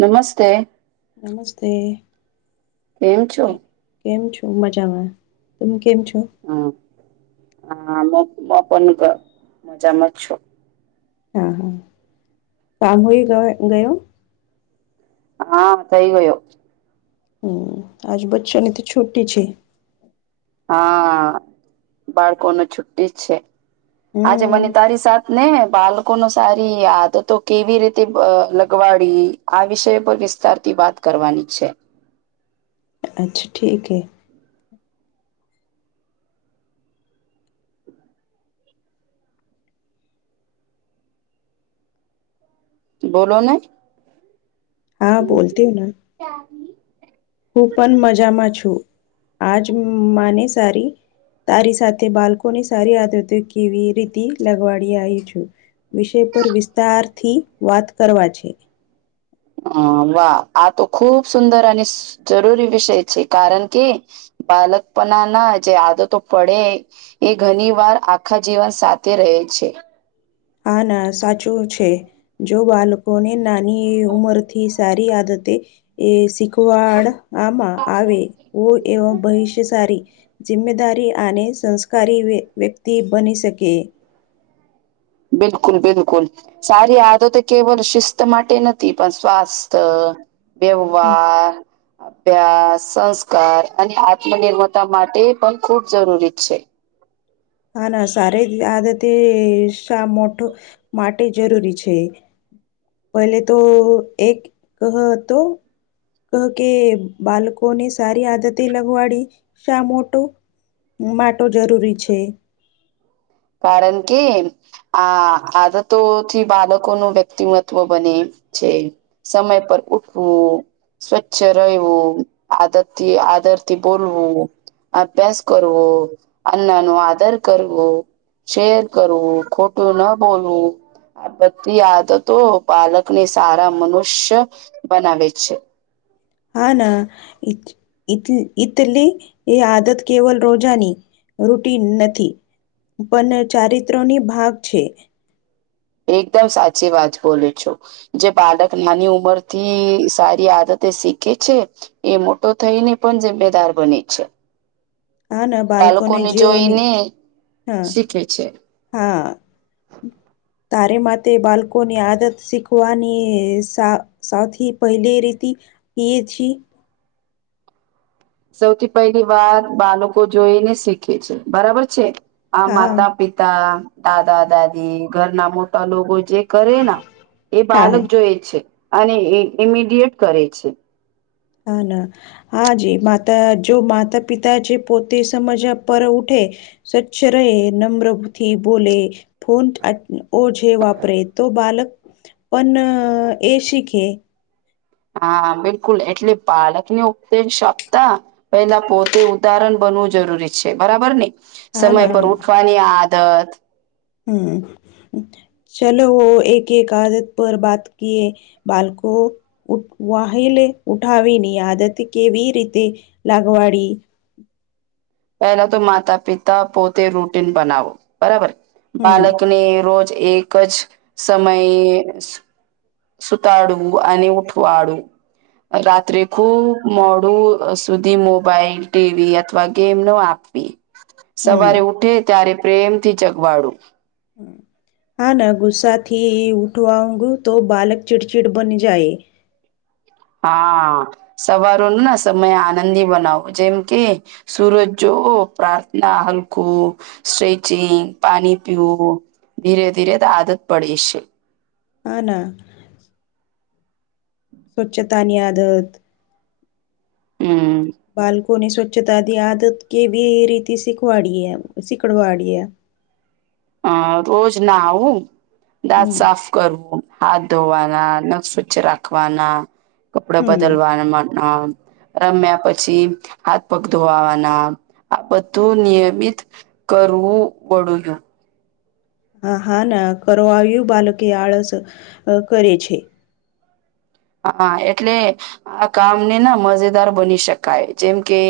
નમસ્તે. નમસ્તે. કેમ કે છો. કેમ છો, મજામાં તમે કેમ છો હમ, હ પણન મજામાં છો હા, હા કામ હોય ગ ગયો હા, સહી ગયો હમ આજ બચ્ચોની તો છોટી છે. હા બાળકો ન છુ્ટી જ છે, આજે હમ મને તારી સાથે ને બાળકો ન સારી યાદ તો કેવી રીતે લગવાડી આ વિષય પર વિસ્તાર વાત કરવાની છે. અચ્છા ઠીકે બોલો ને. હા, બોલતીયને હું પણ મજામાં છું. આજ માને સારી તારી સાથે, બાળકોની સારી આદૃતિ કેવી રીતિ લગવાડી આવી છું. વિષય પર વિસ્તારથી વાત કરવા છે. હ વાહ આ તો ખૂબ સુંદર અને જરૂરી વિષય છે, કારણ કે બાલક પણ ના જે આદો તો પડે એ ઘણી વાર આખા જીવન સાથે રહે છે. હા, ના સાચું છે. જો બાળકોને નાની ઉમરથી સારી આદતે એ શીખવાડમાં આવે એવ ભવિષ્ય સારી જિમ્મેદારી અને, સંસ્કારી વ્યક્તિ બની શકે બિલકુલ, બિલકુલ સારી આદતોત કેવલ શિસ્ત માટે નથી પણ સ્વાસ્થ બેવવા. અભ્યાસ સંસ્કાર અને આત્મનિર્મતા માટે, પણ ખૂબ જરૂરી છે. હા, ના સારી આદતે શા મોઠો માટે જરૂરી છે. પહેલે તો એક કહ હતો તો ક કે બાળકોને સારી આદતે લગવાડી શા મોટો માટો જરૂરી છે. કારણ કે આ, આદતોથી બાળકો નું વ્યક્તિમત્વ બને છે. સમય પર ઉઠવું સ્વચ્છ રહેવું આદરથી આદરથી બોલવું અભ્યાસ કરરવ અનાનું આધર કરરવ શેર કરવું ખોટું ના બોલવું. આ બધી આદતો પાલકને સારા મનુષ્ય બનાવે છે. હા, ના. ઈ ઈટલી એ આદત કેવલ રોજાની રૂટી નથી પણ ચારિત્રની ભાગ છે. એકદમ સાચી વાત બોલું છું. જે બાળક નાની ઉંમર થી સારી આદતે શીખે છે. એ મોટો થઈને પણ ઝમ્મેદાર બને છે. હા ને બાળકો બાળકોને ને જેઓની જોઈને હા શીખે છે. હા. તારે માટે બાળકોની આદત શીખવાની સૌથી પહેલી રી એ જ સૌથી પહેલી વાર બાળકો જોઈ ને શીખે છે બરાબર છે. આ હા માતા પિતા દાદા દાદી ઘરના મોટા લોકો જે. કરે ના એ હા બાળક હા જોય છે અને ઇમીડિયટ કરે છે. હ ના. હાજી માતા જો માતા પિતા છે પોતે સમજ પર ઉઠે. સ્વચછ રહે નમ્રથી બોલે. ફોન ઓ જે વાપરે તો બાલક પણ એ શખે. હા બિલકુલ એટલે પાલક ની ઉપતે શકતા. પેલા પોતે ઉદાહરણ બનવું જરૂરી છે બરાબર ને. હા સમય ના પર હા ના ઉઠવાની આદત. હમ. ચાલ હો એક એક આદત પર બાત કએ બાળકો. વાહલે ઉઠાવીની આદત કેવી રીતે લાગવાડી. પહેલા તો માતા પિતા પોતે રૂટીન બનાવો બરાબર. હમ બાળકને રોજ એક જ સમયે. સુતાડવું અને ઉઠવાડું. રાત્રે ખુબ મોડું સુધી મોબાઈલ ટીવી અથવા ગેમ નો આપવી. [inaudible] સવારે ઉઠે ત્યારે પ્રેમથી ચગવાડું. હમ. હા ના ગુસ્સા થી ઉઠવા ઊઘ તો બાલક ચીડચીડ બની જાય. હા સવારો ન સમય આનંદી બનાવો જેમ કે સુરજ જો પ્રાર્થના હલખું. સ્ટ્રેચિંગ પાણી પીવું ધીરે ધીરે આદત પડે છે. આના. સ્વચ્છતાની આયાદત. હમ. બાળકોની સ્વચ્છતાથી આદત કેવી એ રી શીખવાડી શીખડવાડીએ. હ રોજ નાું દાત હમ સાફ. કરવું હાથ ધોવાના નખ સ્વચ્છ રાખવાના. કપડાે હમ પદલવાના. રમ્યા પછી હાથ પગ ધોવાવાના આ બધું નિયમિત. કરવું બળું. હ હા ના કરવા આવ્યું બાલકે આળસ કરે છે. હા એટલે આ કામને ના મજેદાર બની શકાય જેમ કે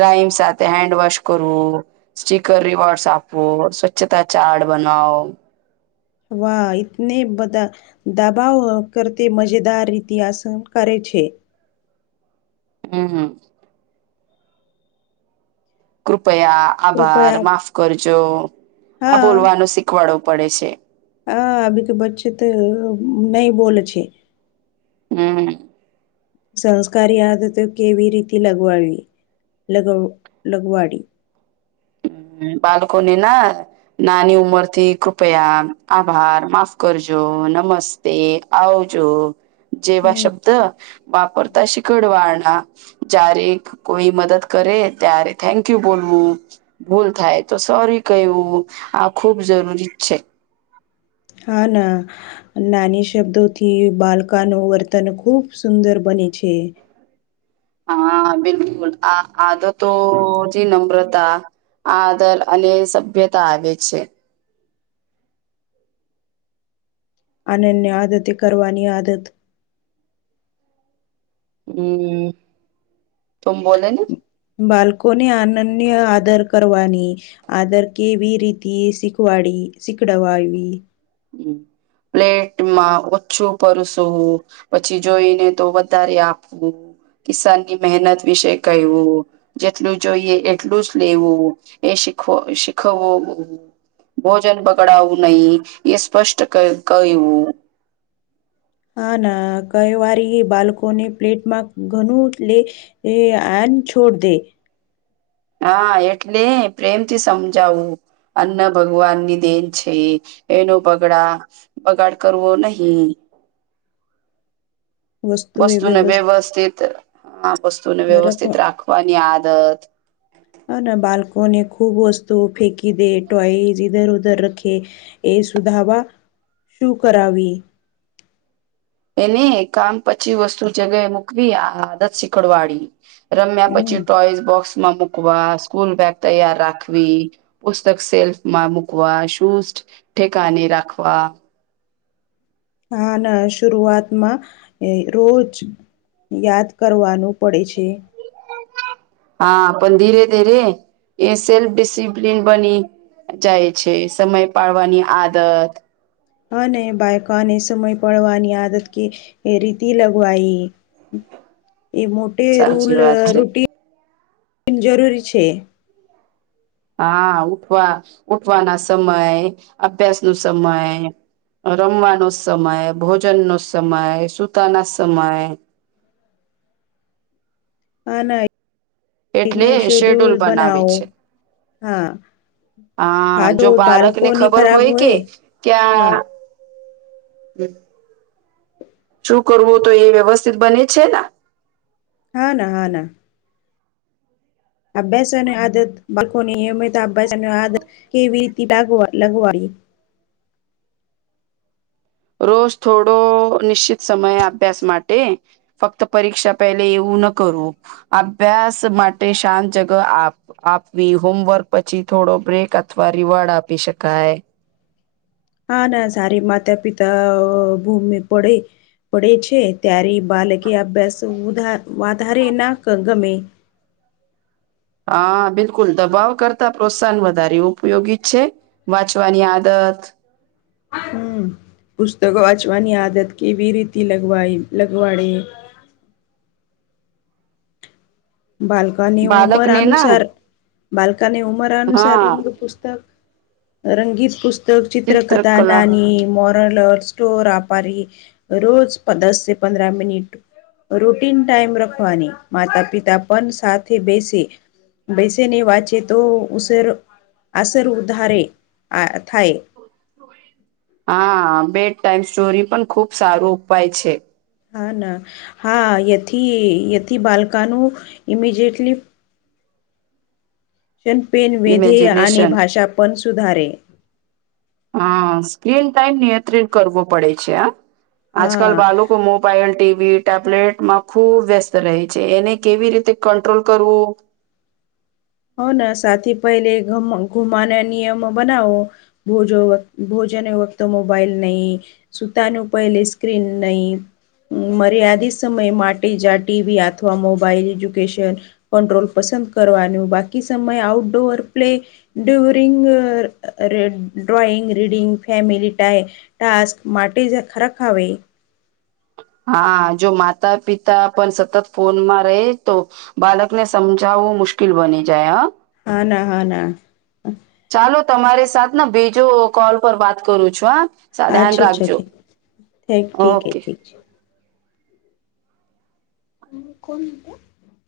રામ સાથે હેન્ડવોશ કરવું. સ્ટીકર રવાોર્ડસ આપો સ્વચ્છતા ચાર્ડ બનાવો. વાહ તને બધા. દબાવ કરતી મજેદાર રીતે આસન કરે છે. હમ હા. કૃપયા આભાર કૃપયા માફ કરજો આ બોલવાનું શીખવાડો પડે છે. હા અભી કે બચ્ચે તો નહ બોલ છે. હમ. સંસ્કાર યાદ હતો કેવી રીતે લગવાડવી લગ લગવાડી. હ બાલ્કની ના નાની ઉંમર થી, કૃપયા આભાર માફ કરજો નમસ્. તે આવજો જેવા હમ. શબ્દ વાપરતા શિકડવાના જ્યારે કોઈ મદદ કરે ત્યારે થેન્ક યુ બોલવું. ભૂલ થાય તો સોરી કવું આ ખુબ જરૂરી જ છે. હા ના. નાની શબ્દોથી બાલકા નું વર્તન ખુબ સુંદર બને છે. હા બિલકુલ આ આદ તો જ નમ્રતા આ દર અને સભ્યતા આવે છે. આન એને આદતે કરવાની આદત હમ તુમ બોલેને બાળકો ને આનંદ આદર કરવાની આદર કેવી રીતે એ શીખવાડી શીખડવા હ પ્લેટમાં ઓછું પરસું પછી જોઈને તો વધારે આપવું કિસાનની મહેનત વિશે કહેવું. જેટલું જોઈએ એટલું જ લેવું એ શીખ શીખવવું ભોજન બગડાવું નહી એ સ્પષ્ટ કું હા ના કઈ વારી બાળકોને પ્લેટમાં ઘણું લે એ એન છોડ દે હા એટલે પ્રેમથી સમજાવું અન્ન ભગવાન ની દેન છે, એનો પગડા બગાડ કરવો નહીં. વસ્તુ એ વસ્તુને વ્યવસ્ વ્યવસ્થિત વસ્તુને રખવા વ્યવસ્થિત રાખવાની આદત હ ના બાલ્કોને ખૂબ વસ્તુ ફેંકી દે ટોય ધર ઉધર રખે એ સુધાવા શું કરાવી એને કામ પછી વસ્તુ જગ્યાએ મૂકવી, આ આદત શીકડ વાળી રમ્યા હમ પછી, ટોઈસ બોક્સમાં મુૂકવા સ્કૂલ બેગ તૈયાર રાખવી પુસ્તક સેલ્ફમાં મૂકવા શૂઝ ઠેકાને રાખવા હા ના શરઆતમાં એ રોજ યાદ કરવાનું પડે છે. હા પણ ધીરે ધી રે એ સેલ્ફ ડિસિપ્લિન બની જાય છે, સમય પાડવાની આદત હને બાાયકાને સમય પડવાની આદત કે રીતિ લગવાઈ એ મોટે રૂલ સાચી વાત છે રૂટીન જરૂરી છે. હા ઉઠવા ઉઠવાના સમય અભ્યાસ નું સમય રમવાનો સમય ભોજન નો સમય સુતાના સમય હા ના એટલે એને શેડ્યુલ બનાવે બનાવો છે. હા હા જો બાળક ને ખબર હોય કે ક્યા હા બમ શું કરવું તો એ વ્યવસ્થિત બને છે. હા ના હા ના અભ્યાસની આદત બાળયમિત અભ્યાસ આદત કેવી રી લ લગવા રોજ થોડો નિશ્ચિત સમય અભ્યાસ માટે ફક્ત પરીક્ષા પહેલે એવું ન કરવું અભ્યાસ માટે શાંત જગ આપ આપવી હોમવર્ક પછી, થોડો બ્રેક અથવા રિવાર્ડ આપી શકાય હા ના સારી માતા પિતા ભૂમિ પડે પડે છે ત્યારે બાલકી અભ્યાસ વધારે ના ગમે હા બિલકુલ દબાવ કરતા પ્રોત્સાહન વધારે ઉપયોગી છે. વાંચવાની આદત હમ પુસ્તકો વાચવાની આદત કેવી રીતિ લગવાઈ લગવાડે? બાલકની ઉમર બાળકને ના અનુસાર બાલકાને ઉમર અનુસાર હા રંગ પુસ્તક રંગીત પુસ્તક ચિત્રકથા ચિત્રકલા નાની મો સ્ટોર આપારી રોજ દસ પંદ્ર મિનિટ રૂટીન ટાઈમ રખવાની માતા પિતા પણ સાથે બેસે બેસી ને વાંચે તો ઉસર અસર ઉધારે આ થાય. હા બેડ ટાઈમ સ્ટોરી પણ ખુબ સારો ઉપાય છે. હા ના હા એથી એથી બાલકનું ઇમિજિયટલી ક્ષણપેન વધેય અને ઇમેજિનેશન ભાષાપન સુધારે. હા સ્ક્રીન ટાઈમ નિયંત્રિત કરવો પડે છે આ આજકાલ બાળકો મો મોબાઈલ ટીવી ટેબ્લેટમાં ખુબ વ્યસ્ત રહે છે એને કેવી રીતે કંટ્રોલ કરવું. હો સાથી પહેલે ઘુમાના નિયમો બનાવો. ભોજો ભોજન વત મોબાાઈલ નહીં. સુતાનું પહેલી સ્ક્રીન નહી. મર્યાદિત સમય માટે જ ટીવી અથવા મોબાઈલ એજ્યુકેશન કંટ્રોલ પસંદ કરવાનું બાકી સમય outdoor play during drawing reading family time task માટે જ ખરાખ આવે હા જો માતા પિતા પણ સતત ફોનમાં રહે તો બાલકને સમજાવવું મુશ્કેલ બની જાય હ હા ના હા ના. ચાલો તમારી સાથે ને બીજો કોલ પર વાત કરું છું હા. અચ્છા ધ્યાન અચ્છા રાખજો ઠીક ઠીક ઠીક હે ઓકે. ઠીક છે. [unintelligible]